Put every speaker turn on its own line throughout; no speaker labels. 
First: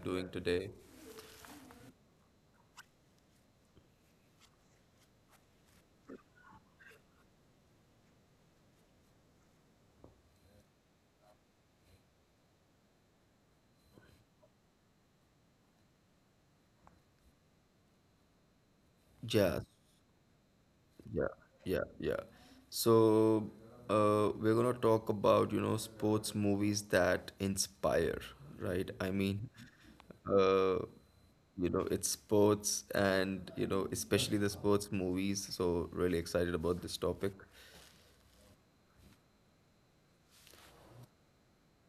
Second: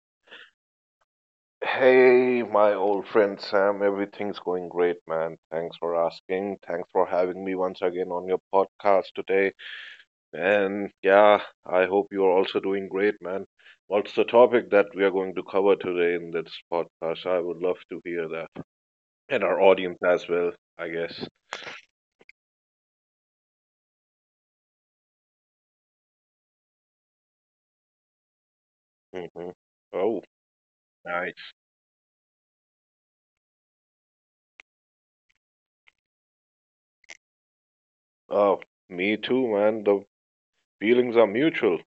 doing today?
Hey, my old friend Sam, everything's going great, man. Thanks for asking. Thanks for having me once again on your podcast today. And yeah, I hope you're also doing great, man. What's the topic that we are going to cover today in this podcast? I would love to hear that. And our
Yeah,
audience as well, I guess.
yeah, yeah, yeah. So we're gonna talk about, you know, sports movies that inspire, right? I mean,
Hmm. Oh,
uh,
nice.
you know, it's sports and, you know, especially the sports movies. So, really excited about this topic.
Oh, me too, man. The feelings are mutual.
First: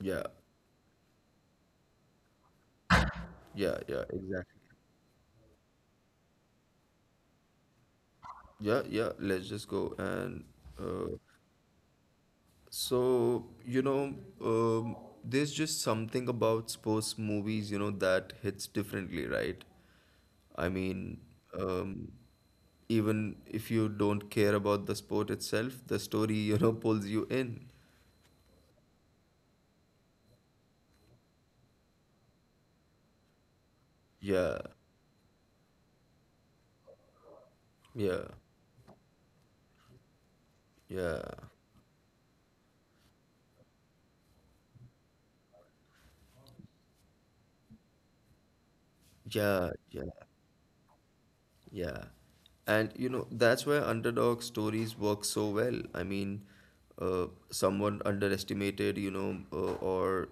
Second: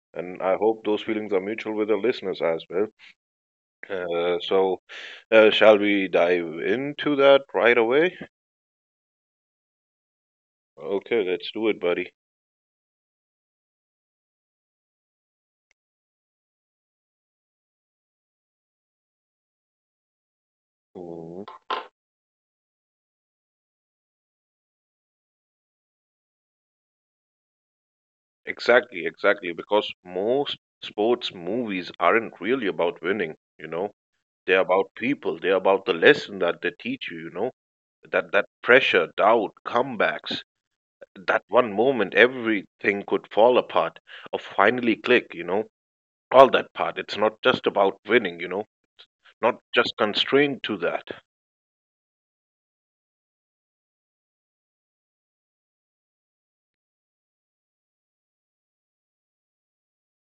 Yeah,
And I hope those feelings are mutual with the listeners as well.
yeah, yeah,
Uh,
exactly.
so, Shall we dive into that right away?
Yeah, yeah, let's just go and uh,
Okay, let's do it, buddy.
You know, um, there's just something about sports movies, you know, that hits differently, right? I mean,
Mhm.
um, even if you don't care about the sport itself, the story, you know, pulls you in.
Exactly, exactly. Because most sports movies aren't really about winning, you know. They're
Yeah,
about people. They're about the lesson that they teach you, you know.
yeah,
That pressure, doubt, comebacks,
yeah,
that one moment everything could fall apart or finally click, you know. All that part. It's not just about winning, you know. Not
yeah,
just
yeah.
constrained to that.
Yeah. And you know, that's why underdog stories work so well. I mean, someone underestimated, you know, or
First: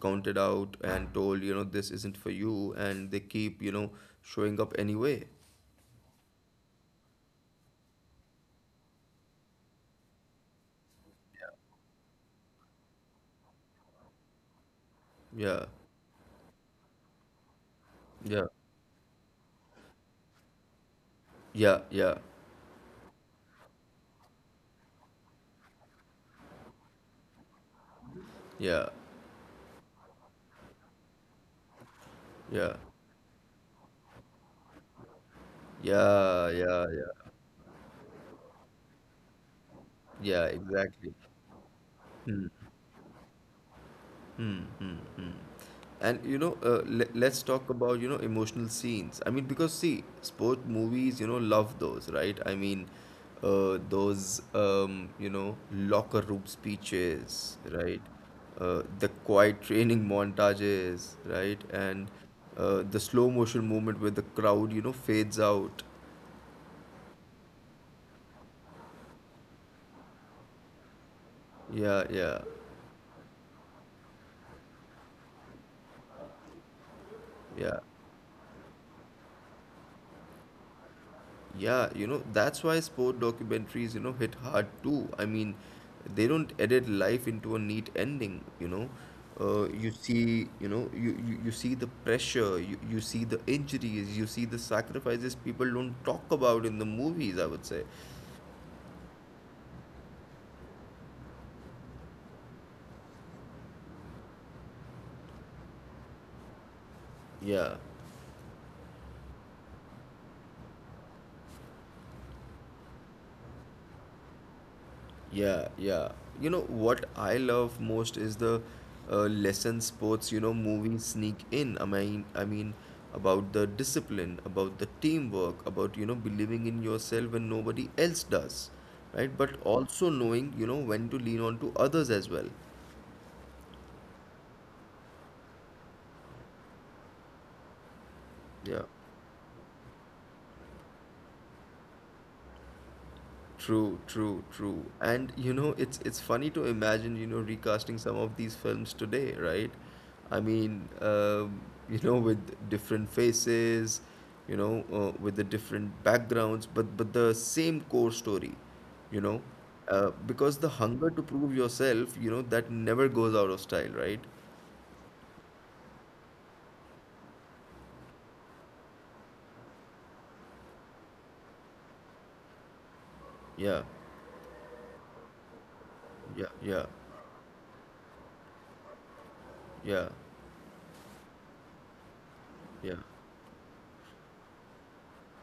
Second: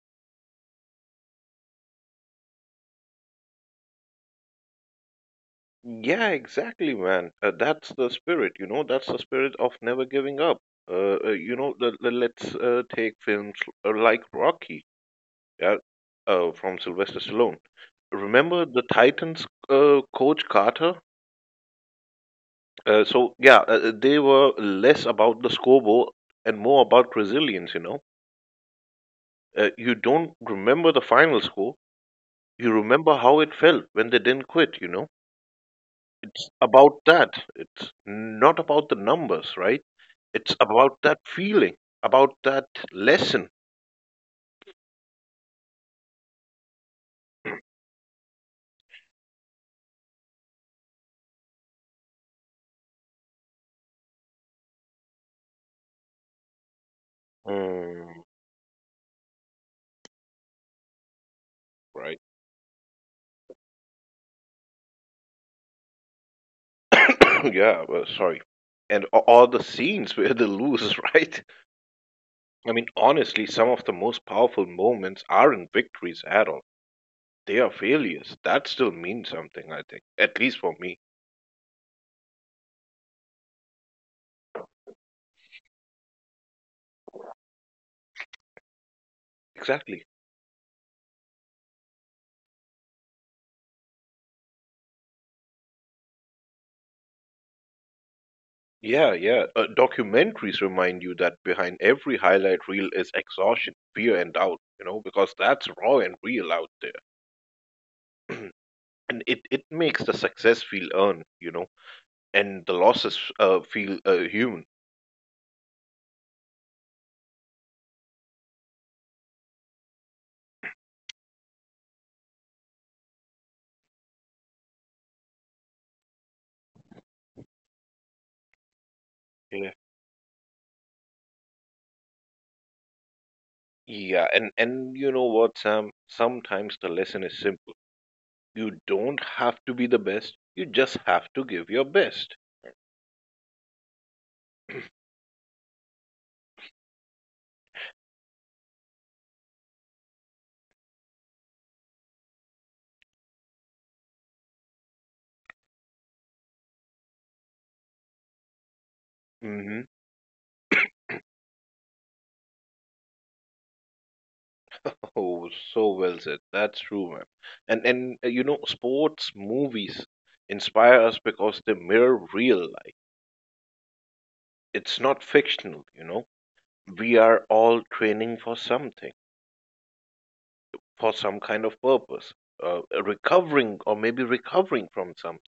counted out and told, you know, this isn't for you, and they keep, you know, showing up anyway.
Yeah, exactly, man. That's the spirit, you know, that's the spirit of never giving up. Let's take films like Rocky,
Yeah.
yeah, from Sylvester Stallone.
Yeah.
Remember the Titans, coach Carter?
Yeah. Yeah.
They were less about the scoreboard and more about resilience, you know.
Yeah.
You don't remember the final score, you
Yeah.
remember how it felt when they didn't quit, you know. It's
Yeah. Yeah.
about
Yeah.
that. It's not about the numbers, right?
Yeah.
It's about
Exactly.
that feeling, about
Hmm.
that lesson.
Hmm. Hmm. Hmm. And you know, let's talk about, you know, emotional scenes. I mean, because see, sport movies, you know, love those, right? I mean, those you know, locker room speeches, right?
Mm,
The quiet training montages, right? And
right.
the slow motion movement where the crowd, you know, fades out.
Yeah, well, sorry. And all the scenes where they lose, right?
Yeah, yeah,
I mean, honestly, some of the most powerful moments aren't victories at all. They are
yeah.
failures. That still means something, I think. At least for me.
Yeah, you know, that's why sport documentaries, you know, hit hard too. I mean, they don't edit life into a neat ending, you know. You
Exactly.
see, you know, you see the pressure, you see the injuries, you see the sacrifices people don't talk about in the movies, I would say.
Yeah, yeah. Documentaries remind you that behind every highlight reel is exhaustion, fear, and doubt, you know, because that's raw and real out there.
Yeah.
And it makes the success feel earned, you know. And the losses feel human.
Yeah, yeah. You know what I love most is the lesson sports, you know, movies sneak in. I mean about the discipline, about the teamwork, about, you know, believing in yourself when nobody else does, right? But
Yeah.
also knowing, you know, when to lean on to others as well.
Yeah, and you know what, Sam? Sometimes the lesson is simple. You
Yeah.
don't have to be the best. You just have to give your best.
True, true, true. And you know, it's funny to imagine, you know, recasting some of these films today, right? I mean, you know, with different faces, you know, with the different backgrounds, but the same core story, you know,
Hmm.
because the hunger to prove yourself, you know, that never goes out of style, right?
Oh, so well said. That's true, man. And you know, sports movies inspire us because they mirror real life.
Yeah,
It's not fictional, you know.
yeah, yeah,
We are all training for something,
yeah,
for some kind of purpose,
yeah,
recovering from something,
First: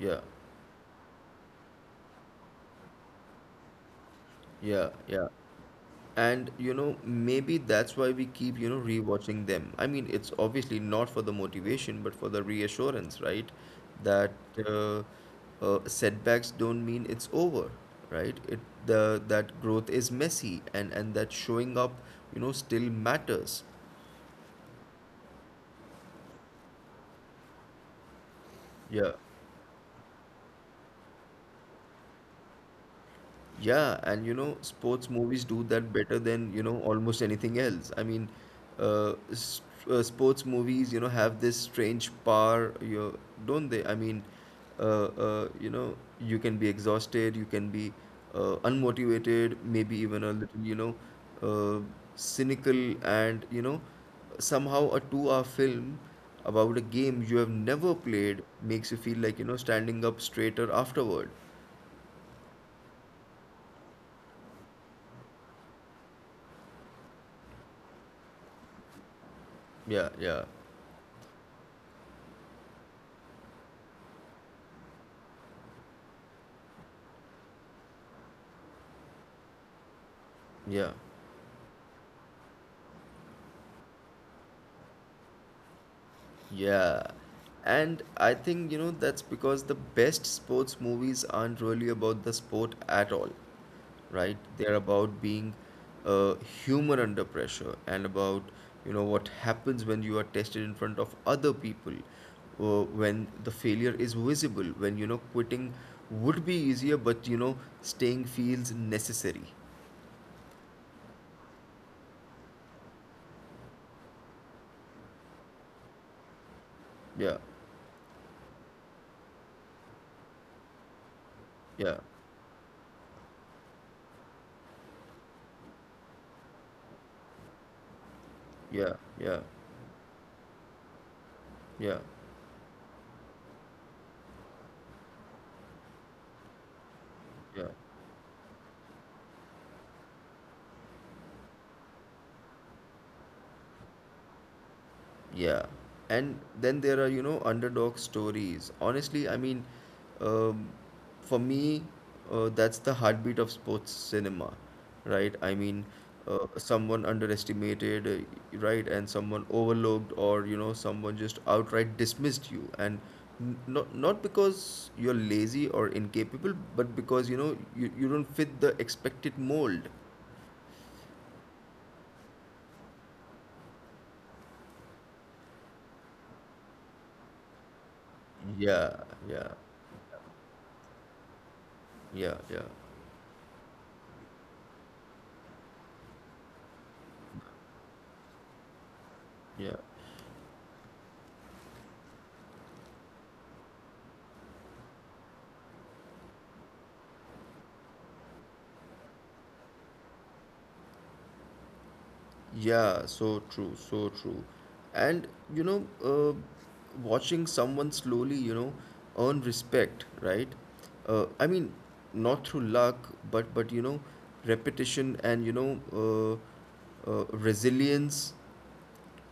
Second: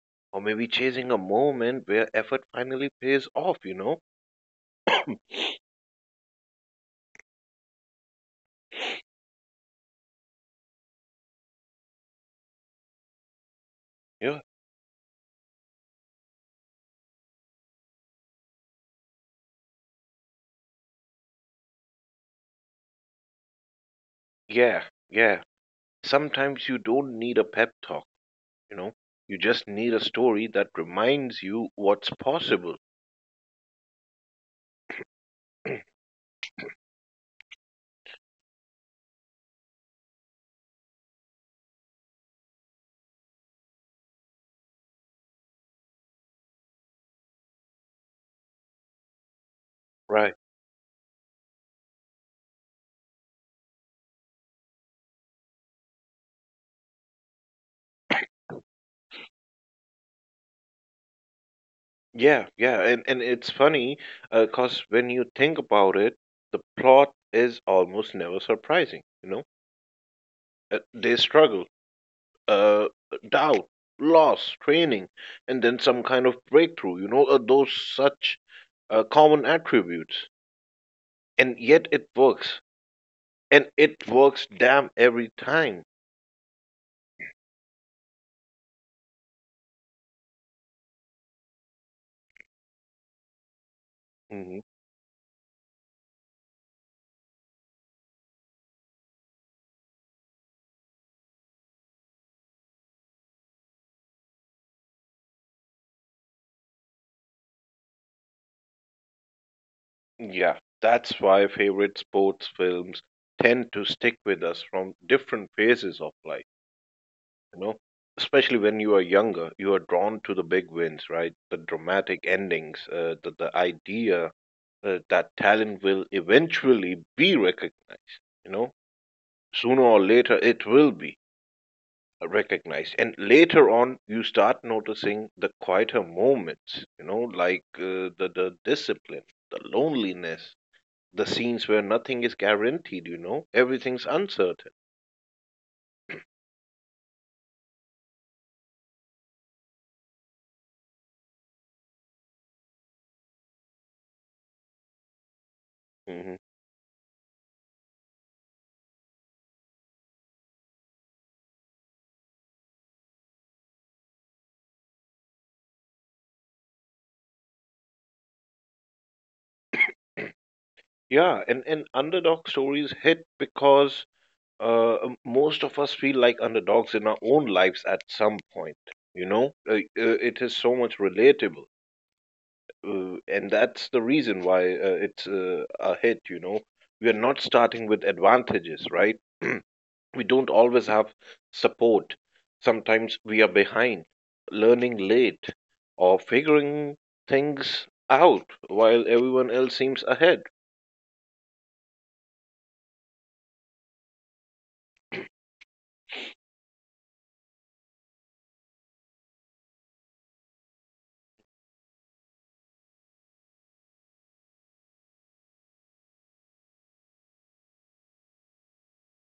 yeah,
or maybe chasing a moment where effort finally pays off, you know?
yeah, yeah. And you know, maybe that's why we keep, you know, rewatching them. I mean, it's obviously not for the motivation, but for the reassurance, right? That
Yeah,
uh, setbacks don't mean it's over, right? It the that growth is messy and that showing up, you know, still matters.
yeah, yeah. Sometimes you don't need a pep talk, you know?
Yeah.
You just need a story that reminds you what's possible.
Yeah, and you know, sports movies do that better than, you know, almost anything else. I mean, s sports movies, you know, have this strange power, you know, don't they? I mean, you know, you can be exhausted, you can be unmotivated, maybe even a
Right.
little, you know, uh, cynical, and, you know, somehow a two-hour film about a game you have never played makes you feel like, you know, standing up straighter afterward.
Yeah, yeah. And it's funny because when you think about it, the plot is almost never surprising, you know?
Yeah, yeah,
They struggle, uh, doubt, loss, training, and then some kind of breakthrough, you know? Those such common attributes.
yeah.
And yet it works, and it works damn every time.
Yeah. And I think, you know, that's because the best sports movies aren't really about the sport at all, right?
Hmm.
They're about being uh, human under pressure and about, you know, what happens when you are tested in front of other people, when the failure is visible, when, you know, quitting would be easier, but, you know, staying feels necessary.
Yeah, that's why favorite sports films tend to stick with us from different phases of life,
Yeah,
you know, especially when you are younger. You are drawn to the big wins, right? The
yeah,
dramatic endings, the idea that talent will eventually be recognized, you know,
yeah, yeah,
sooner or later it will be
yeah,
recognize. And later on you start noticing the quieter moments, you know,
yeah.
like the discipline, the loneliness, the scenes where nothing is guaranteed, you know, everything's uncertain.
Yeah, and then there are, you know, underdog stories. Honestly, um, for me, that's the heartbeat of sports cinema, right? I mean,
Hmm.
uh, someone underestimated, right, and someone overlooked, or, you know, someone just outright dismissed you, and not because you're lazy or incapable, but because, you know, you don't fit the expected mold.
Yeah, and underdog stories hit because, most of us feel like underdogs in our own lives at some point,
Yeah,
you
yeah,
know. It is so much relatable.
yeah, yeah,
And that's the reason why it's a hit, you know. We are not starting with advantages, right?
yeah.
We don't always have support. Sometimes we are behind, learning late, or figuring things out while everyone else seems ahead.
Yeah, so true, so true. And you know, watching someone slowly, you know, earn respect, right? I mean, not through luck, but you know, repetition and, you know, resilience,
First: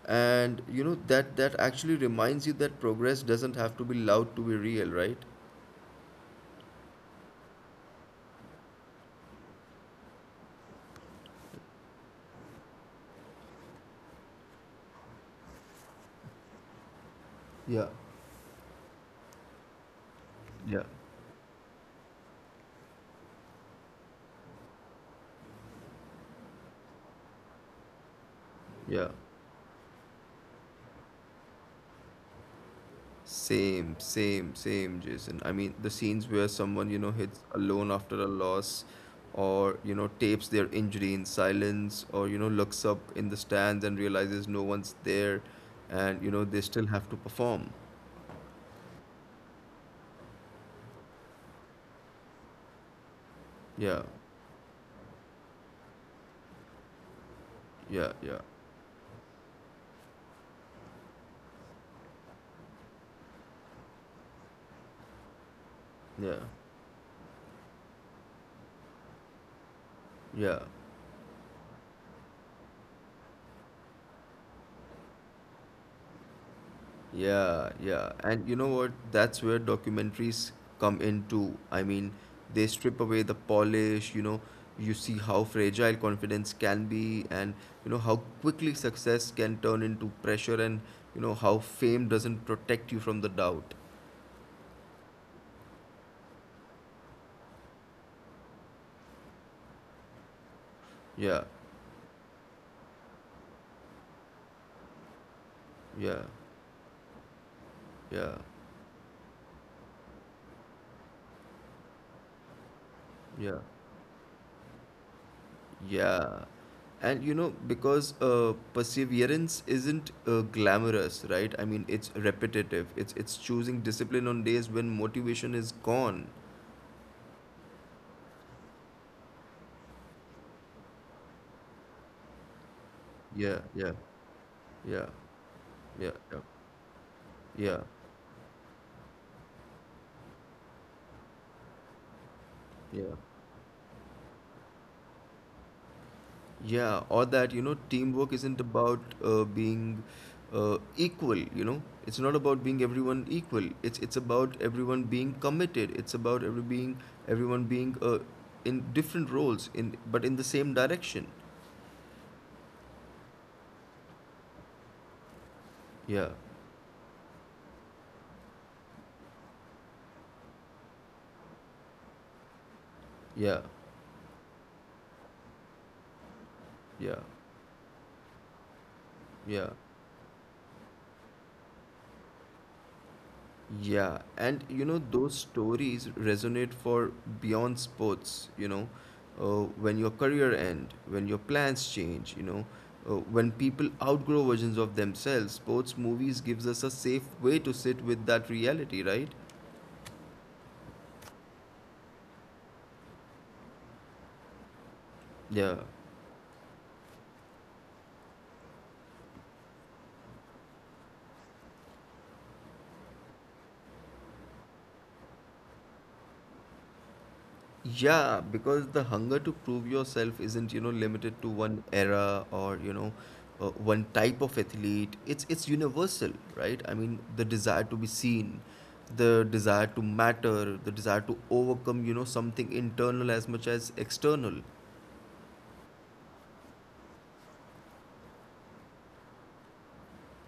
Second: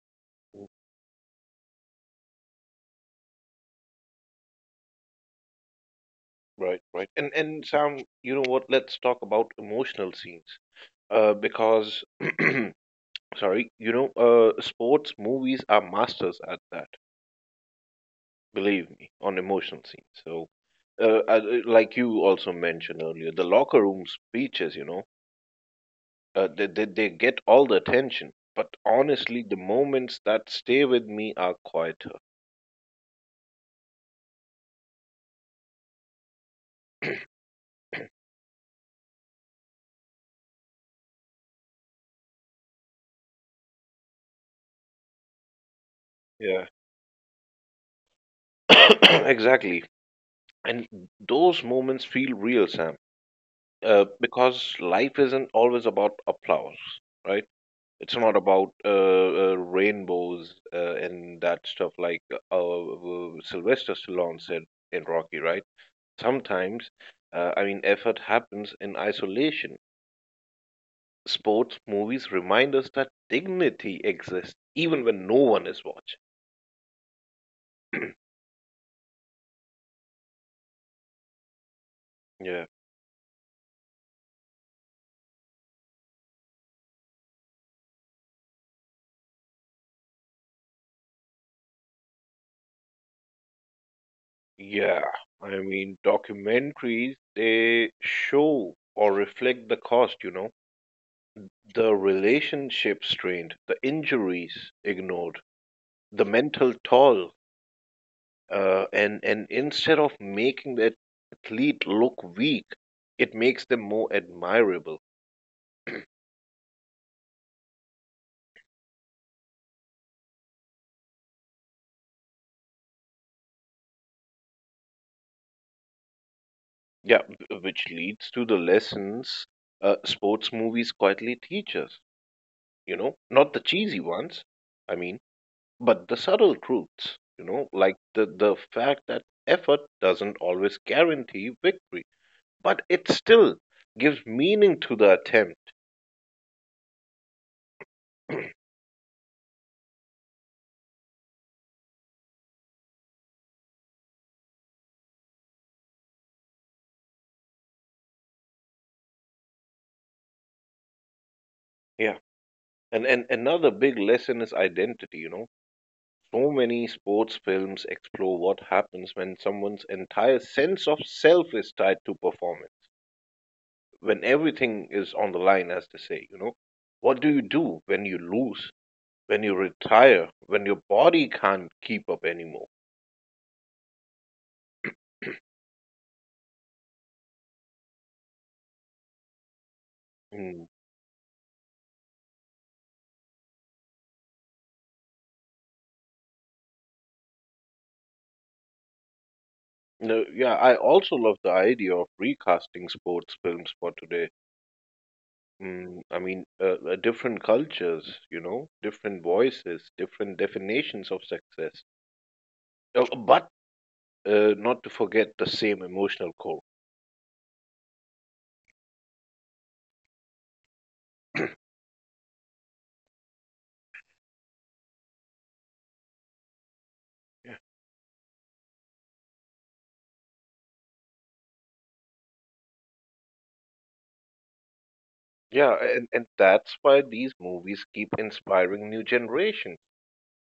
and you know that that actually reminds you that progress doesn't have to be loud to be real, right?
Right, right. And Sam, you know what? Let's talk about emotional scenes. Because sorry, you know, sports movies are masters at that.
Yeah,
Believe me, on emotional scenes. So,
yeah,
like you also mentioned earlier, the locker room speeches, you know, they get all the attention. But
yeah.
honestly, the moments that stay with me are quieter.
Same, same, same, Jason. I mean, the scenes where someone, you know, hits alone after a loss or, you know, tapes their injury in silence or, you know, looks up in the stands and realizes no one's there and, you know,
Yeah.
they still have to perform.
Exactly. And those moments feel real, Sam,
Yeah,
because life isn't always about applause, right? It's
yeah,
not
yeah,
about rainbows and that stuff, like Sylvester Stallone said in Rocky, right?
yeah,
Sometimes, I mean, effort happens in isolation.
yeah.
Sports movies remind us that dignity exists even when no one is watching.
Yeah, yeah. And you know what? That's where documentaries come in too. I mean, they
Yeah,
strip away the polish, you know, you see how fragile confidence can be and you know how quickly success can turn into pressure and you know how fame doesn't protect you from the doubt.
yeah. I mean, documentaries, they show or reflect the cost, you know,
Yeah,
the relationship strained, the injuries ignored,
yeah,
the mental toll.
yeah,
And instead of making the athlete look weak, it
yeah.
makes them more admirable.
Yeah. And you know, because perseverance isn't glamorous, right? I mean, it's repetitive. It's choosing discipline on days when motivation is gone.
Yeah, which leads to the lessons sports movies quietly teach us. You know, not
Yeah,
the
yeah,
cheesy ones, I
yeah,
mean, but
yeah,
the
yeah,
subtle truths. You know,
yeah,
like the fact that effort doesn't always guarantee victory, but it
yeah.
still gives meaning to the attempt.
Yeah, or that, you know, teamwork isn't about being equal, you know. It's not about being everyone equal. It's about everyone being committed. It's about everyone being in different roles in but in the same direction.
Yeah, and another big lesson is identity. You know,
Yeah,
so many sports films explore what happens when someone's entire sense of self is tied to performance,
yeah,
when everything is on the line, as they say, you know?
yeah,
What do you do when you lose, when you
yeah,
retire, when your body can't keep up anymore?
yeah. And you know, those stories resonate for beyond sports, you know, when your career
Mm.
end, when your plans change, you know, when people outgrow versions of themselves, sports movies gives us a safe way to sit with that reality, right?
No, yeah, I also love the idea of recasting sports films for today.
Yeah.
Mm, I mean, different cultures, you know, different voices, different definitions of success. Oh, but not to forget the same emotional core.
Yeah, because the hunger to prove yourself isn't, you know, limited to one era or, you know, one type of athlete. It's universal, right? I mean, the
Yeah,
desire to be seen, the desire to matter, the desire to overcome, you know, something internal as much as external.
yeah, and that's why these movies keep inspiring new generation.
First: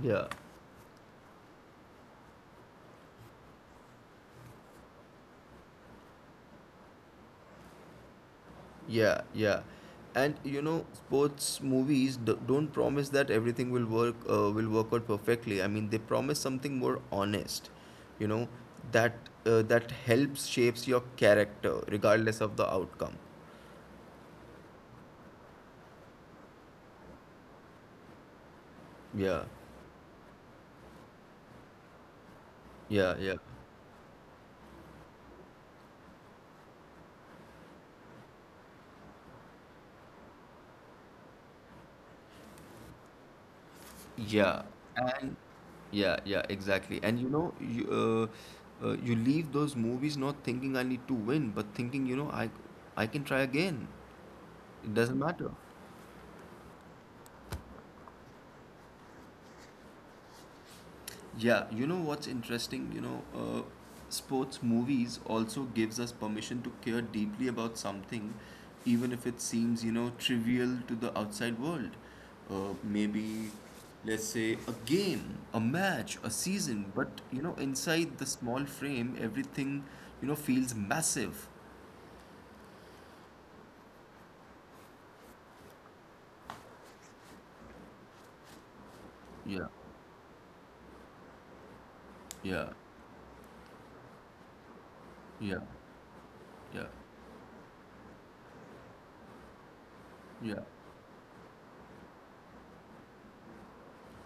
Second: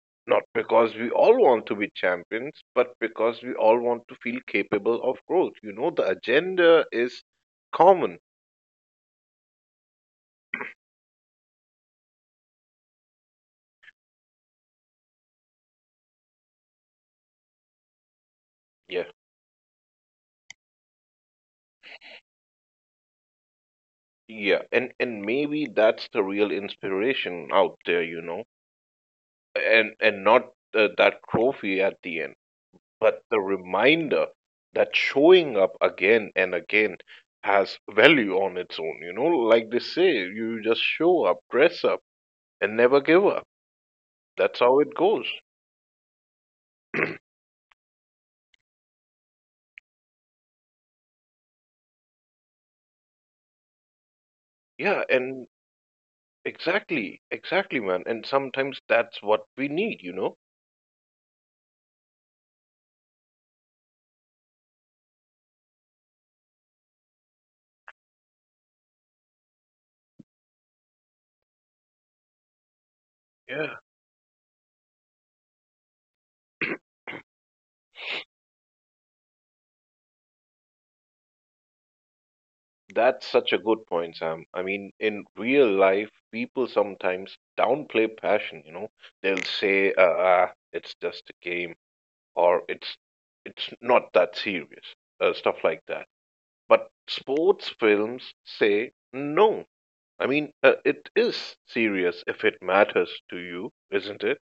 Yeah.
Not because we all want to be champions, but because we all want to feel capable of growth. You know, the agenda is common.
Yeah, yeah. And you know, sports movies don't promise that everything will work out perfectly. I mean, they promise something more honest, you know,
Yeah.
that that helps shapes your character regardless of the outcome.
Yeah, and maybe that's the real inspiration out there, you know,
Yeah,
and not that trophy at the end, but
yeah,
the
yeah.
reminder that showing up again and again has value on its own, you know, like they say, you just show up, dress up, and never give up. That's how
Yeah,
it goes.
and yeah, yeah, exactly. And you know, you you leave those movies not thinking I need to win, but thinking, you know, I can try again.
Yeah,
It doesn't
and
matter.
exactly, exactly, man. And sometimes that's what we need, you know?
Yeah, you know what's interesting? You know, sports movies also gives us permission to care deeply about something, even if it seems, you know, trivial to the outside world. Maybe,
Yeah.
let's say, a game, a match, a season, but, you know, inside the small frame, everything, you know, feels massive.
That's such a good point, Sam. I mean, in real life, people sometimes downplay passion, you know? They'll
Yeah,
say, ah, it's just a game, or
yeah,
it's not that serious, stuff
yeah,
like that. But
yeah,
sports films say no. I mean,
yeah.
it is serious if it matters to you, isn't it?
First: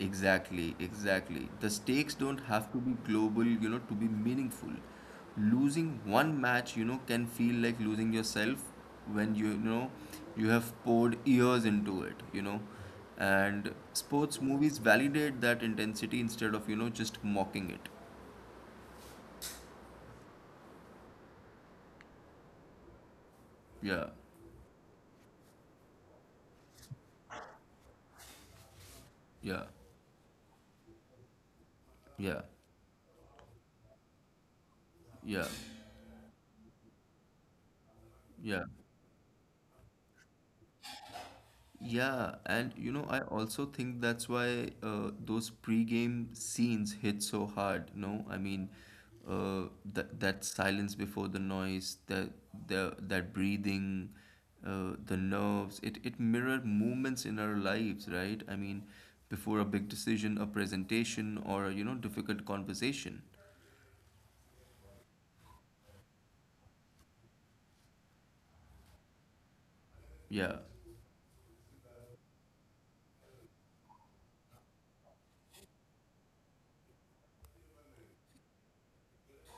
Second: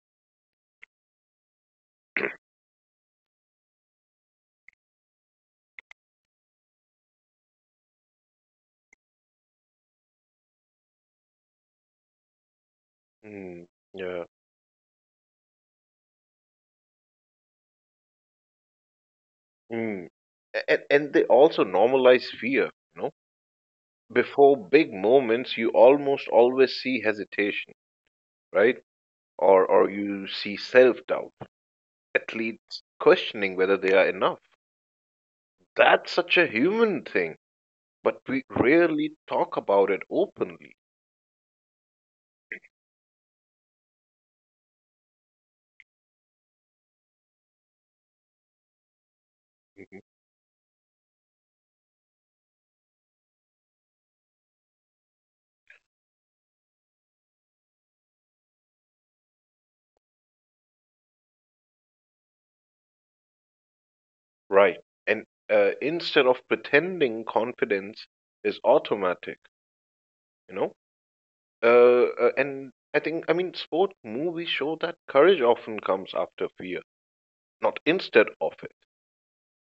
Exactly, exactly. The stakes don't have to be global, you know, to be meaningful. Losing one match, you know, can feel like losing yourself when you know you have poured years into it, you know.
Mm,
And
yeah.
sports movies validate that intensity instead of, you know, just mocking it.
Mm. And they also normalize fear, you know.
Yeah,
Before big moments, you almost always see hesitation, right?
yeah,
Or you see self doubt,
yeah,
athletes questioning whether they are enough.
yeah,
That's such a human thing, but we
yeah.
rarely talk about it openly.
Yeah, and you know, I also think that's why those pre-game scenes hit so hard. No, I mean, uh,
Mhm.
that silence before the noise, that breathing, the nerves. It mirrored moments in our lives, right? I mean, before a big decision, a presentation, or a, you know, difficult conversation.
Right. And instead of pretending confidence is automatic, you
Yeah.
know? And I think, I mean, sport movies show that courage often comes after fear, not instead of it.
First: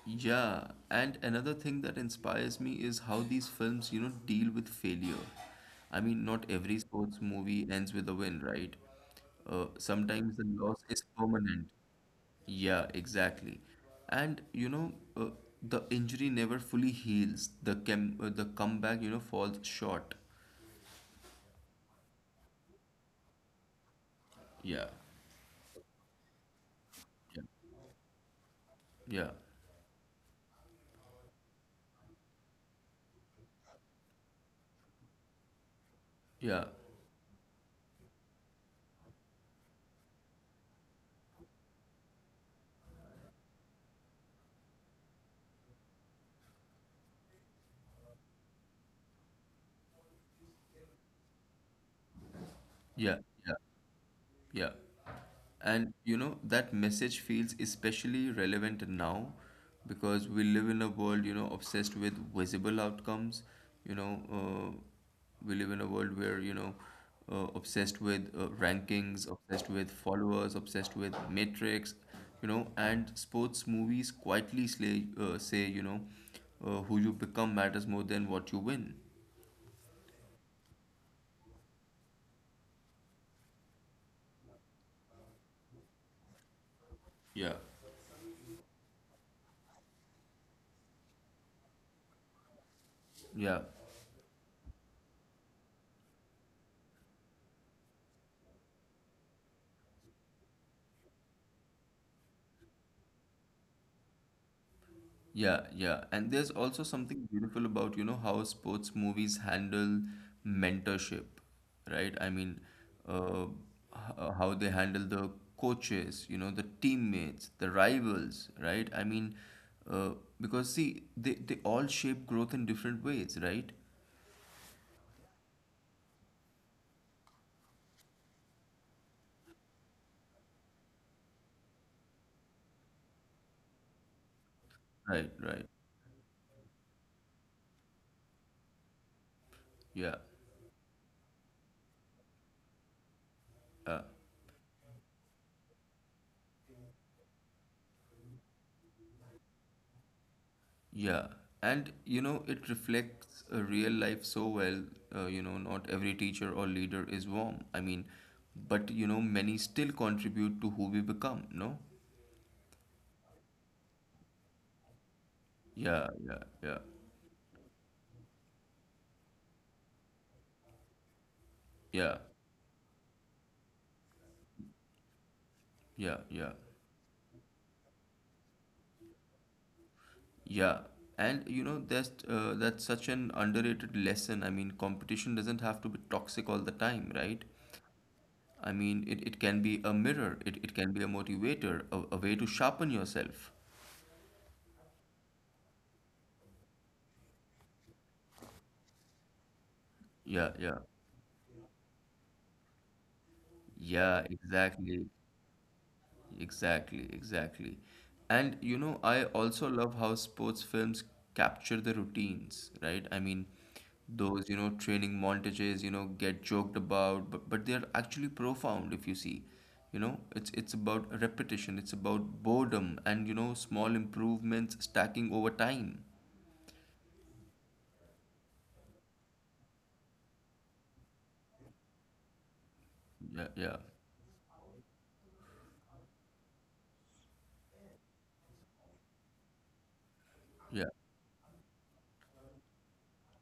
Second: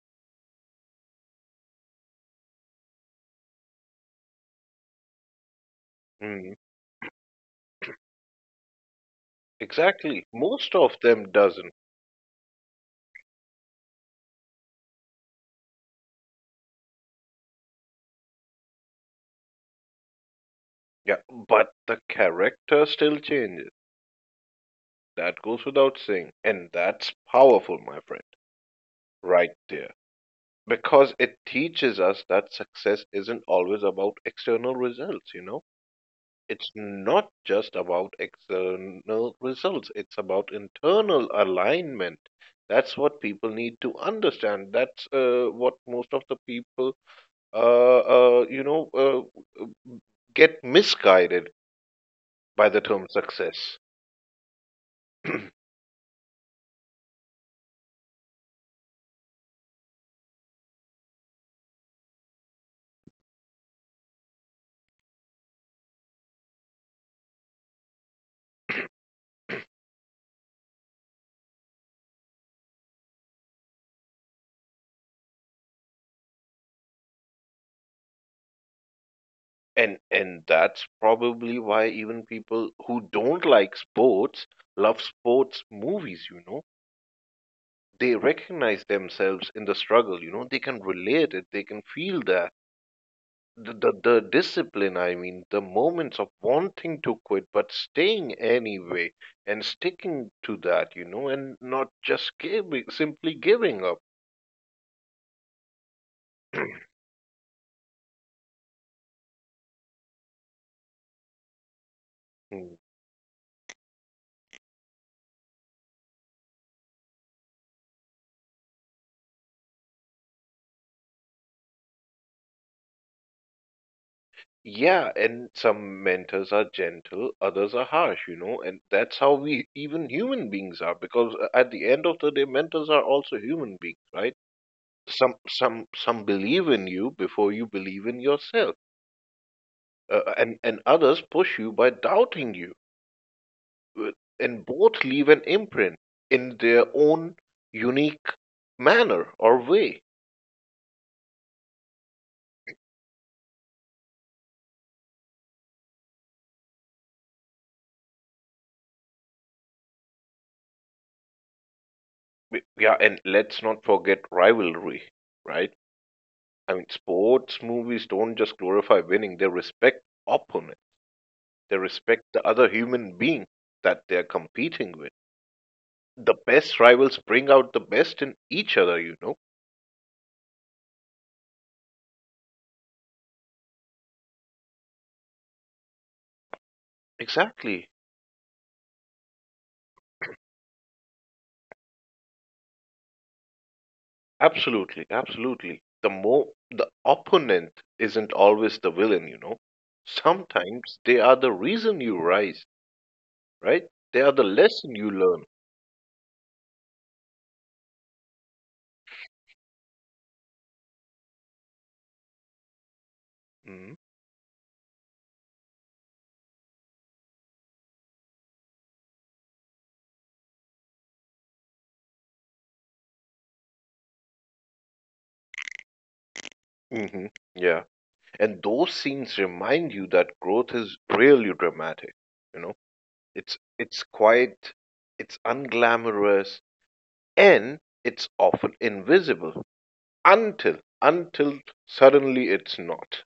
Yeah, and another thing that inspires me is how these films, you know, deal with failure. I mean, not
Mm.
every sports movie ends with a win, right?
Exactly.
Sometimes the loss
Most of
is
them
permanent.
doesn't.
Yeah, exactly. And you know, the injury never fully heals. The comeback, you know, falls short.
Yeah, but the character still changes.
Yeah,
That goes without saying. And that's
yeah,
powerful, my friend,
yeah,
right there. Because it teaches us that success isn't always about external results, you know?
yeah,
It's not just about external results, it's about internal alignment. That's what people need to understand. That's what most of the people, uh, uh, you know, uh, get misguided by the term
yeah, yeah,
success.
yeah. And you know, that message feels especially relevant now because we live in a world, you know, obsessed with visible outcomes. You know, we live in a world where, you know, obsessed with rankings, obsessed with followers, obsessed with metrics, you know, and sports movies quietly say, you know, who you become matters more than what you win.
And that's probably why even people who don't like sports love sports movies, you know.
Yeah.
They recognize themselves in the struggle, you know. They can relate it, they can feel that. The,
Yeah.
the, the discipline, I mean, the moments of wanting to quit but staying anyway and sticking to that, you know, and not just giving, simply giving up.
Yeah, yeah. And there's also something beautiful about, you know, how sports movies handle mentorship, right? I
Hmm.
mean, uh, how they handle the coaches, you know, the teammates, the rivals, right? I mean, uh, because see, they all shape growth in different ways, right?
Yeah, and some mentors are gentle, others are harsh, you know, and that's how we even human beings are, because at the end of the day mentors are also human beings, right? Some
Right, right.
some some believe in you before you believe in yourself. Uh,
Yeah.
and and others push you by doubting you. Uh,
Uh,
And both leave an imprint in their own unique manner or way.
yeah, and you know, it reflects a real life so well. You know, not every teacher or leader is warm. I mean, but you know, many still contribute to who we become, no?
Yeah, and let's not forget rivalry, right?
Yeah, yeah,
I
yeah,
mean, sports movies don't just glorify winning, they respect opponent. They
yeah,
respect the other human being that they're competing with.
yeah,
The
yeah,
best rivals bring out the best in each other, you know?
yeah. And you know, that's such an underrated lesson. I mean, competition doesn't have to be toxic all the time, right?
Exactly.
I mean, it can be a mirror, it can be a motivator, a way to sharpen yourself.
Absolutely. Absolutely. The more the opponent isn't always the villain, you know?
Yeah, yeah.
Sometimes they are the reason you rise, right?
Yeah,
They are the lesson
exactly.
you learn.
Exactly, exactly. And I also love how sports films capture the routines, right?
Hmm.
Those, training montages, get joked about, but they're actually profound if you see. It's about repetition, it's about boredom and, small improvements stacking over time.
Hmm. Yeah. And those scenes remind you that growth is really dramatic, you know?
Yeah,
It's
yeah,
it's quite, it's unglamorous, and it's often invisible
yeah.
until suddenly it's not.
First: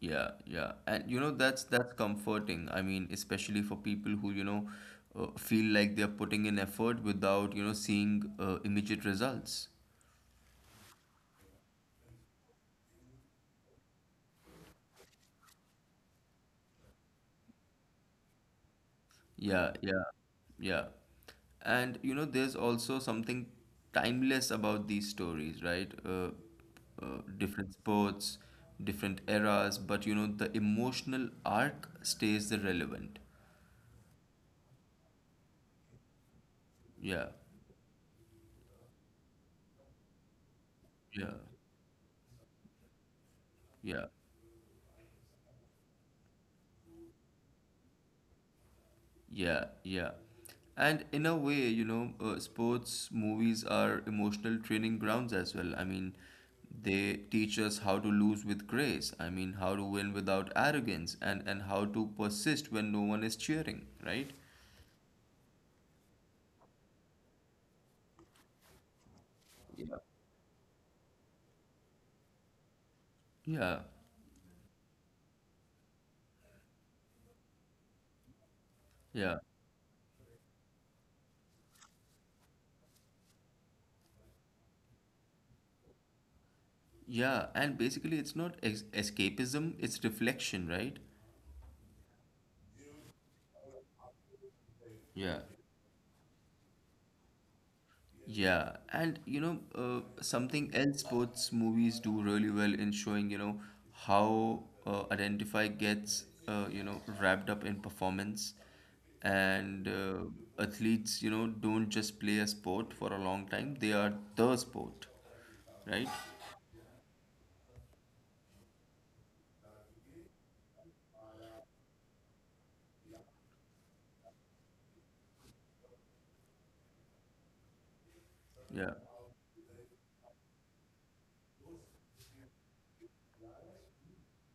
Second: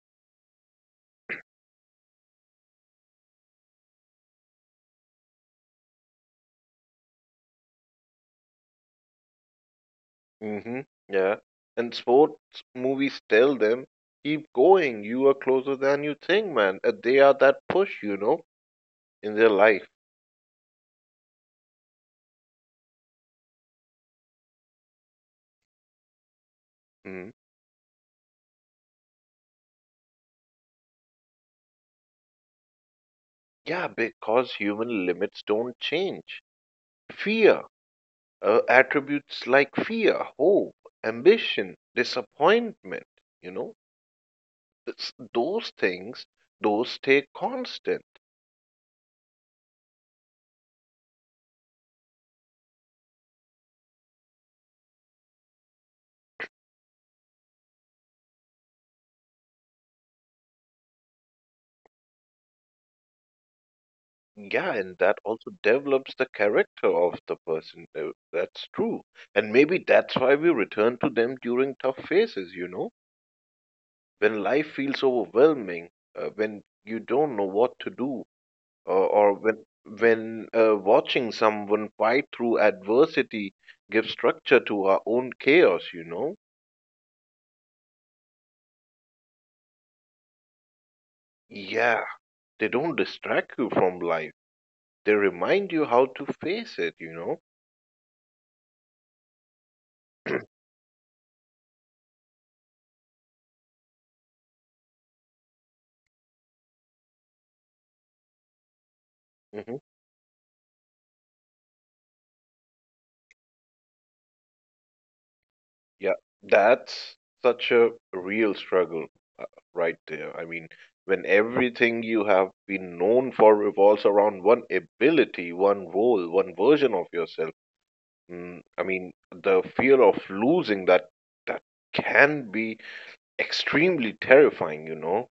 Yeah, yeah. And that's comforting. I mean, especially for people who, feel like they're putting in effort without, seeing immediate results.
Hmm. Yeah, and sports movies tell them, keep going. You are closer than you think, man. They are that push, you know, in their
Yeah,
life.
yeah, yeah. And there's also something timeless about these stories, right?
Mhm.
Different sports, different eras, but the emotional arc stays the relevant.
Yeah, because human limits don't change.
Yeah,
Fear, attributes like fear, hope,
yeah,
ambition, disappointment. You know
yeah.
those things those stay constant.
Yeah, yeah. And in a way, sports movies are emotional training grounds as well. I mean, they teach us how to lose with grace. I mean, how to win without arrogance and how to persist when no one is cheering, right?
Yeah, and that also develops the character of the person. That's true. And maybe that's why
Yeah.
we return to them during tough phases, you know, when
Yeah.
life feels overwhelming, when you don't know what to do, or, or when when
Yeah.
uh, watching someone fight through adversity gives structure to our own chaos, you know.
Yeah, and basically it's not ex escapism,
Yeah,
it's
they don't
reflection, right?
distract you from life, they remind you how to face it.
Yeah. Yeah, and something else sports movies do really well in showing, how Identify gets,
Hmm.
wrapped up in performance. And Athletes, don't just play a sport for a long time,
Yeah,
they are the
that's
sport,
such a
right?
real struggle uh, right there. I mean, when everything you have been known for revolves around one ability, one role, one version of yourself, I mean, the fear
Yeah.
of losing that that can be extremely terrifying, you know.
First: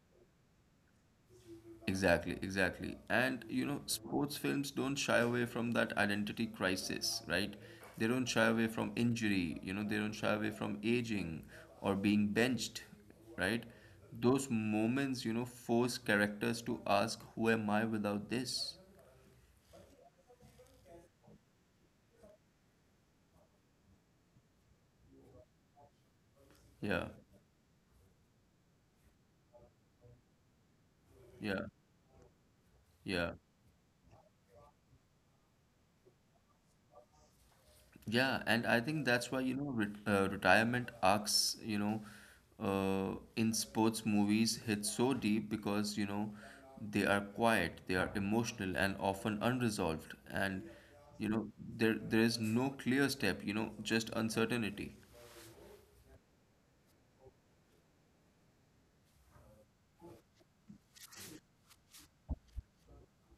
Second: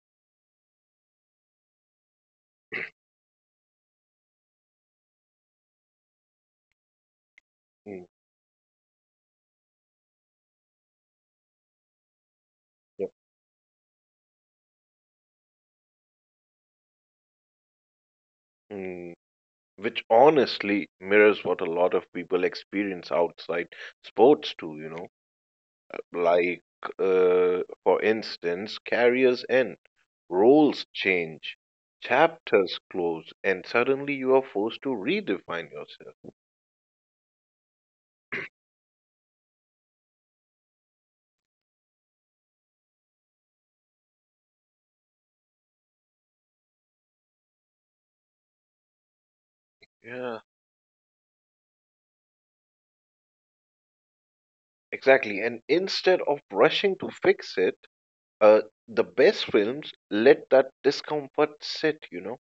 Exactly, exactly. And sports films don't shy away from that identity crisis, right? They don't
Mm,
shy away from injury, they don't shy away from aging or being benched,
yeah.
right? Those moments, force characters to ask, who am I without this?
Mm, which honestly mirrors what a lot of people experience outside sports too, you know.
Yeah,
Like, for instance, carriers end, roles
yeah,
change,
yeah.
chapters close, and suddenly you are forced to redefine yourself.
Yeah, and I think that's why, retirement arcs, in sports movies hit so deep because, they are quiet, they are emotional and often unresolved. And, you
Yeah,
know, there is no clear step, just uncertainty.
exactly. And instead of rushing to fix it, the best films let that discomfort sit. You know,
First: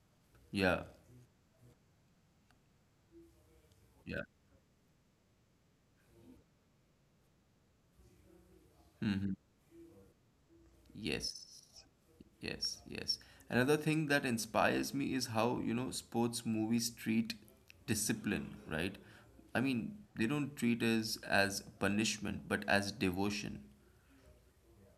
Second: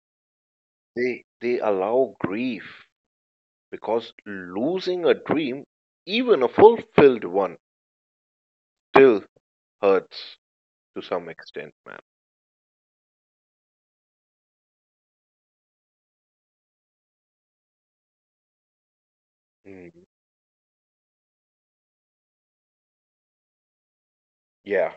Yeah,
they they allow grief, because
yeah.
losing a dream, even a fulfilled one, still
Mm-hmm.
hurts to some
Yes,
extent, man.
yes, yes. Another thing that inspires me is how, sports movies treat discipline, right? I mean,
Mm,
they don't treat us as punishment, but as devotion.
yeah.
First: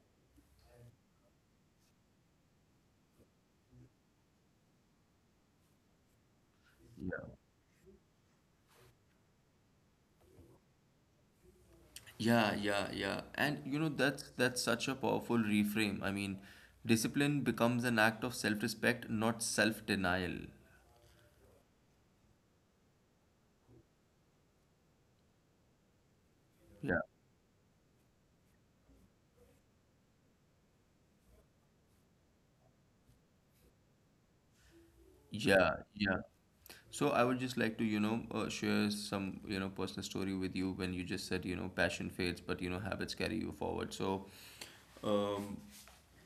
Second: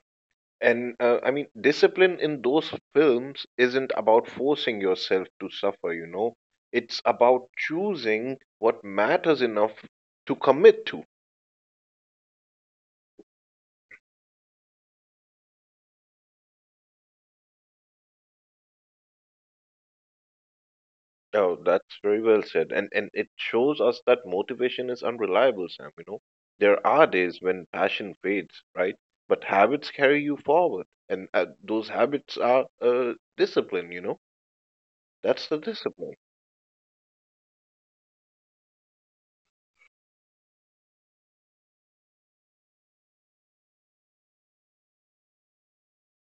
And I mean, discipline in those films isn't about forcing yourself to suffer, you know. It's
Yeah.
about choosing what matters enough to commit to.
Yeah, yeah, yeah. And that's such a powerful reframe. I mean, discipline becomes an act of self-respect, not self-denial.
Oh, that's very well said. And it shows us that motivation is unreliable, Sam, you know. There
Yeah.
are days when passion fades, right? But habits carry you forward, and those habits are discipline, you know. That's the
Yeah,
discipline.
yeah. So I would just like to, share some, personal story with you when you just said, passion fades, but, habits carry you forward. So, um,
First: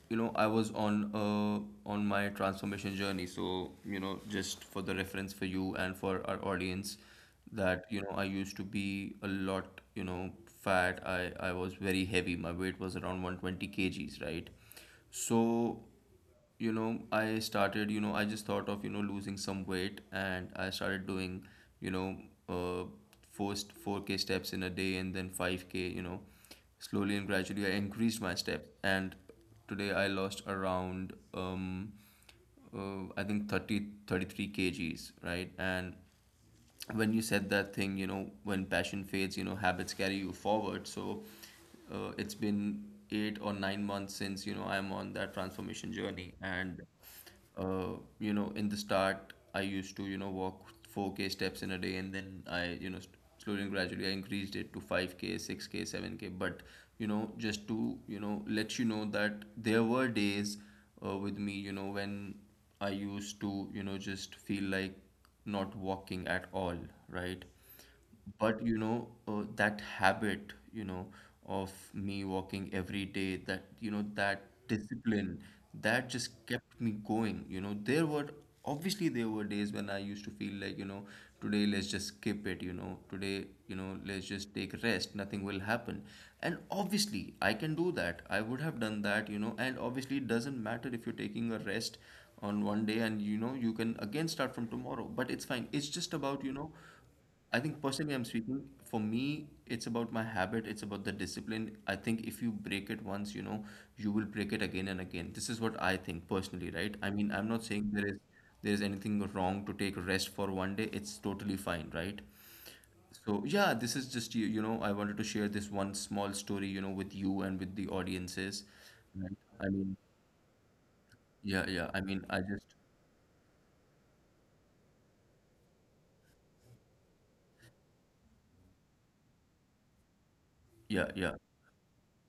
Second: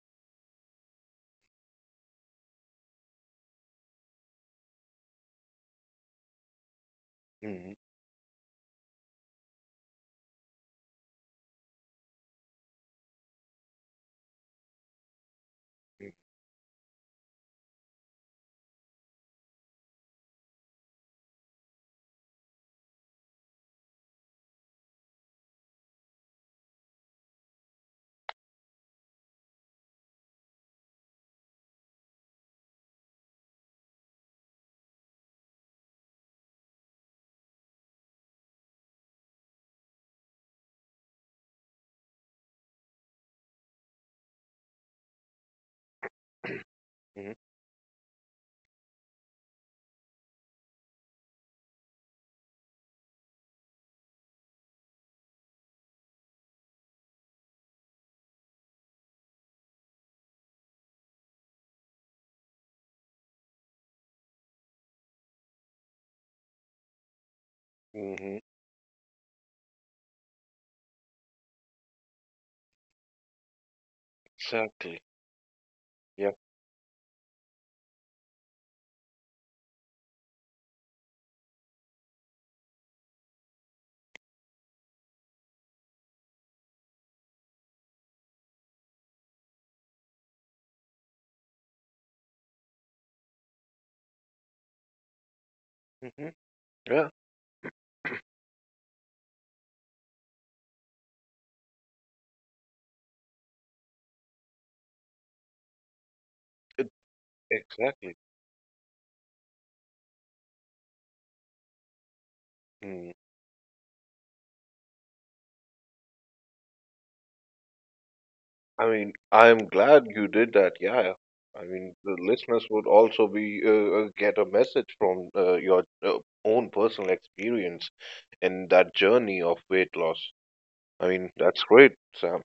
I was on my transformation journey. So, just for the reference for you and for our audience,
Hmm.
that, I used to be a lot, fat. I was very heavy. My weight was around 120 kgs, right? So, I just thought of, losing some weight and I started doing, you know, uh, first 4K steps in a day and then 5K, slowly and gradually I increased my steps. And today I lost around, I think 33 kgs, right? And when you said that thing, when passion fades, habits carry you forward. So it's been 8 or 9 months since, I'm on that transformation journey. And,
Hmm.
in the start, I used to, walk 4K steps in a day. And then I, slowly and gradually, I increased it to 5K, 6K, 7K. But, you know, just to, you know, let you know that there were days with me, when I used to, just feel like, not walking at all, right?
Hmm.
But that habit, of me walking every day, that you know that
Exactly.
discipline, that
Yeah.
just kept me going. You know, there were, obviously there were days when I used to feel like, today let's just skip it, today, let's just take rest, nothing will happen. And obviously I can do that, I would have done that, and obviously it doesn't matter if you're taking a rest on one day and you can again start from tomorrow, but it's fine. It's just
Hmm.
about,
Yeah.
I think personally, I'm speaking for me, it's about my habit, it's about the discipline. I think if you break it once, you will break it again and again. This is what I think personally, right? I mean, I'm not saying
Exactly.
there is anything wrong to take rest for one day. It's totally fine, right?
Mm.
So yeah, this is just you, I wanted to share this one small story, with you and with the audiences.
I mean,
Right?
I'm
I
glad
mean,
you did that. Yeah. I
yeah,
mean,
yeah. I
the
mean, I
listeners
just
would also be get a message from your own personal experience in that journey of weight loss. I
yeah,
mean,
yeah.
that's great, Sam.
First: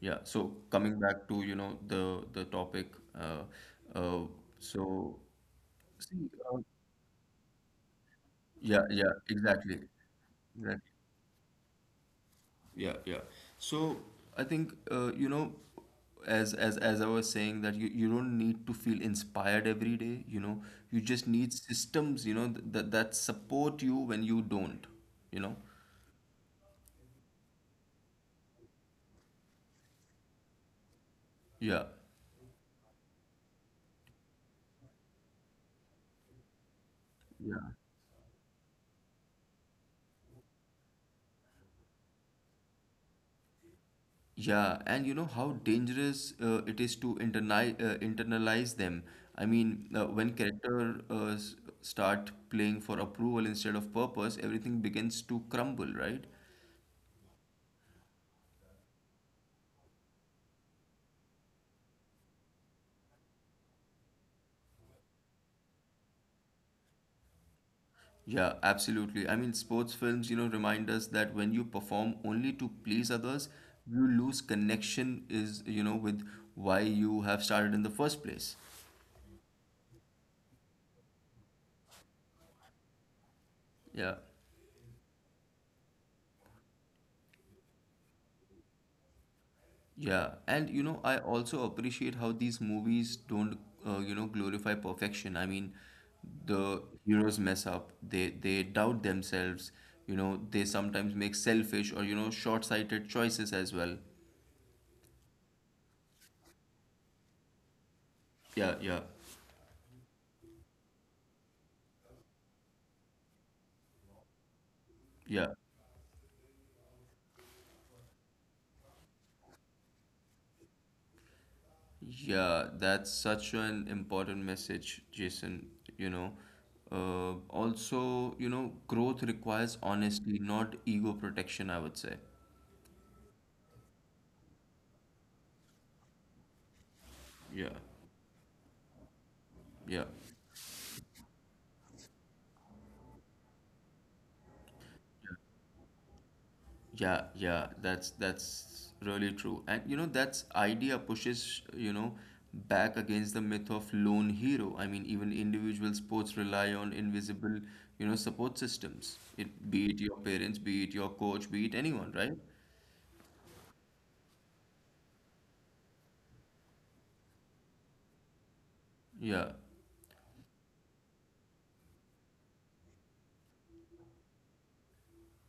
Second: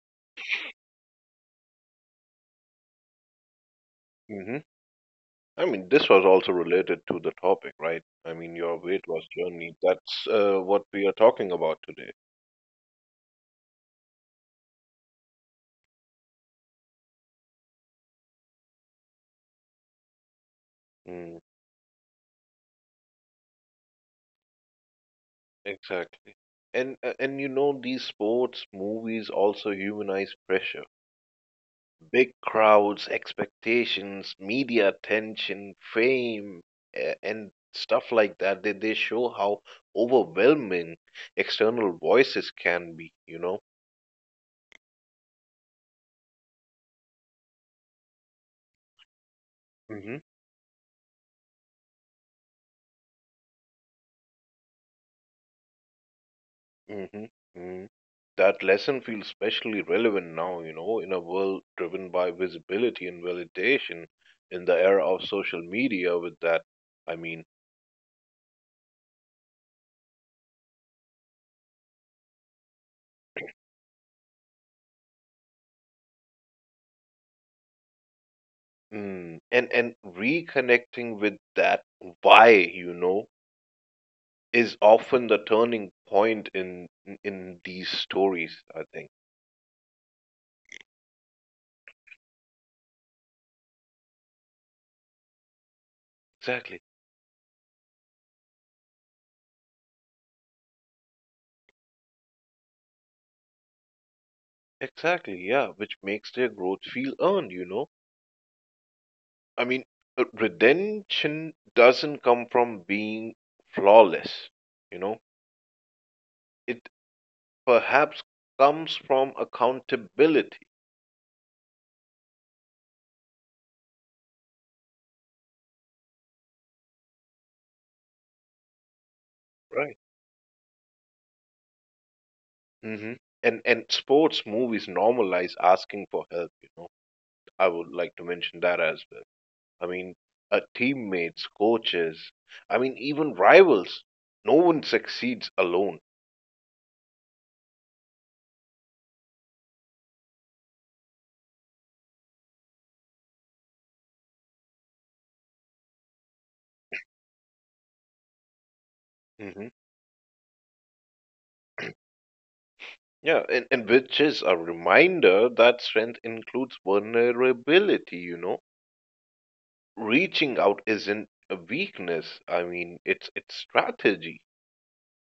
Yeah, so coming back to, the topic, uh, uh,
Hmm.
so
I mean, this was
see,
also
uh,
related to the topic, right? I mean, your
yeah,
weight
yeah,
loss journey.
exactly,
That's what
exactly,
we are talking about today.
yeah, yeah. So I think, as I was saying that you don't need to feel inspired every day, you just
Mm,
need systems, you know, th that that support you when you don't, you know,
exactly. And and you know, these sports, movies also humanize pressure.
yeah.
Big crowds, expectations, media attention, fame, and stuff like that. They show how overwhelming external voices can be. You know.
Yeah, and how dangerous it is to internalize, internalize them. I mean,
Hmm.
when character start playing for approval instead of purpose, everything begins to crumble, right?
Hmm. Hmm. That lesson feels especially relevant now. You know, in a world driven by visibility and validation, in the era of social media. With that, I mean,
Yeah, absolutely. I mean, sports films, remind us that when you perform only to please others, you lose connection is, with why you have started in the first place.
mm, and reconnecting with that why. You know,
Yeah.
is often the turning point in these stories, I think.
Yeah, and I also appreciate how these movies don't, glorify perfection. I mean,
Exactly.
the heroes mess up, they doubt themselves, they sometimes make selfish or, short-sighted choices as well.
Exactly, yeah, which makes their growth feel earned, you know?
Yeah, yeah,
I mean, redemption doesn't come from being flawless, you know?
yeah,
It perhaps comes from accountability,
yeah, that's such an important message, Jason, you know. Also, growth requires
right?
honesty, not ego protection, I would say.
Hmm. And sports movies normalize asking for help, you know?
Yeah,
I would like to mention that as well. I
yeah.
mean, teammates, coaches, I mean, even rivals. No one succeeds alone.
Yeah, yeah, that's really true. And that's idea pushes, back against the myth of lone hero. I mean, even individual sports rely on invisible, support systems. It
Hmm.
be it your parents, be it your coach, be it anyone, right?
Yeah, and which is a reminder that strength includes vulnerability, you know.
Yeah.
Reaching out isn't a weakness. I mean, it's strategy.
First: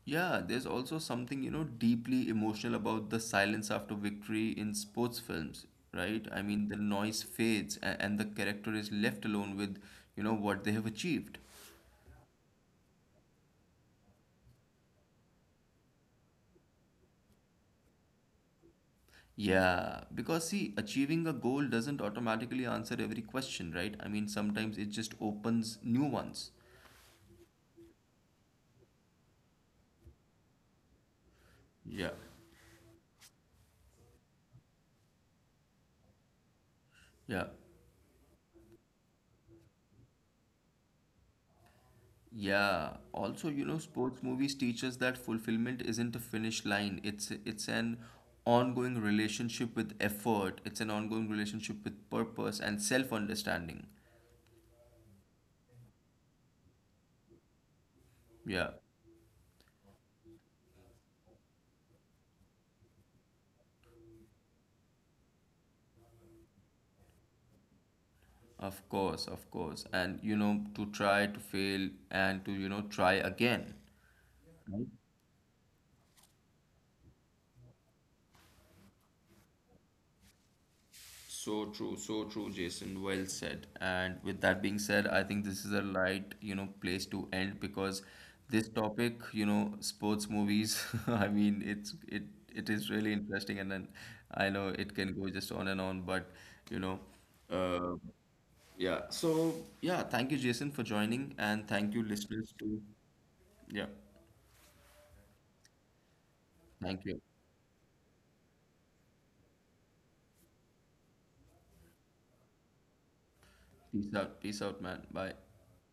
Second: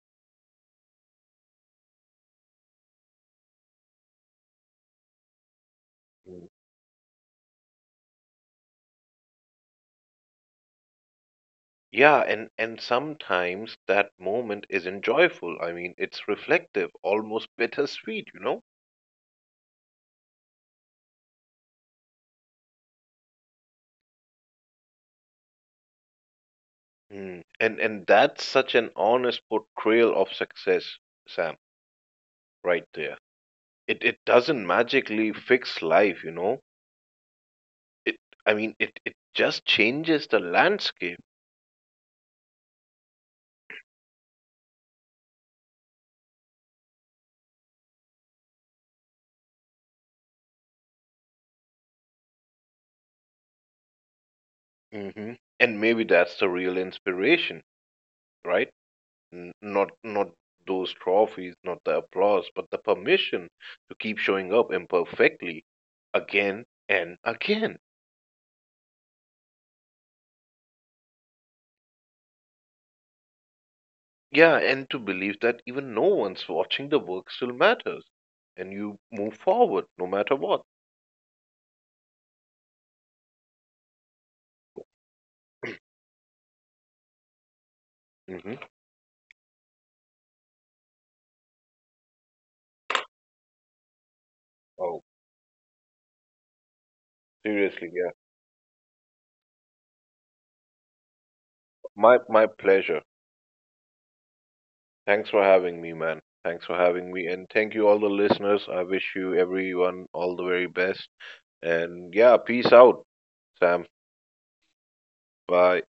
Yeah, there's also something, deeply emotional about the silence after victory in sports films, right? I
Mm.
mean, the noise fades and the character is left alone with, what they have achieved.
Yeah, and sometimes that moment isn't joyful. I mean, it's reflective, almost bittersweet, you know.
Yeah, because see, achieving a goal doesn't automatically answer every question, right? I mean, sometimes it just opens new ones.
Mm. And that's such an honest portrayal of success, Sam.
Yeah,
Right there. It doesn't magically fix life, you know.
yeah,
It I mean it it just changes the landscape.
yeah. Also, sports movies teach us that fulfillment isn't a finish line. It's an ongoing relationship with effort. It's an ongoing relationship with purpose and self-understanding.
Hmm. And maybe that's the real inspiration,
Yeah,
right? Not not those trophies, not the applause, but the permission to keep showing up imperfectly again and again.
of course, of course. And to try, to fail, and to try again.
Yeah, and to believe that even no one's watching the work still matters, and you move forward no matter what.
So true, Jason. Well said. And with that being said, I think this is a right, place to end because
Hmm.
this topic, sports movies, I mean, it is really interesting and then I know it
Oh,
can go just on and on, but you know,
seriously,
uh,
yeah.
yeah. So yeah, thank you, Jason, for joining and thank you,
My
listeners, too.
pleasure.
Yeah,
Thanks for having me, man. Thanks for
thank
having
you.
me. And thank you, all the listeners. I wish you, everyone, all the very best. And yeah, peace out, Sam.
Peace out, man. Bye.
Bye.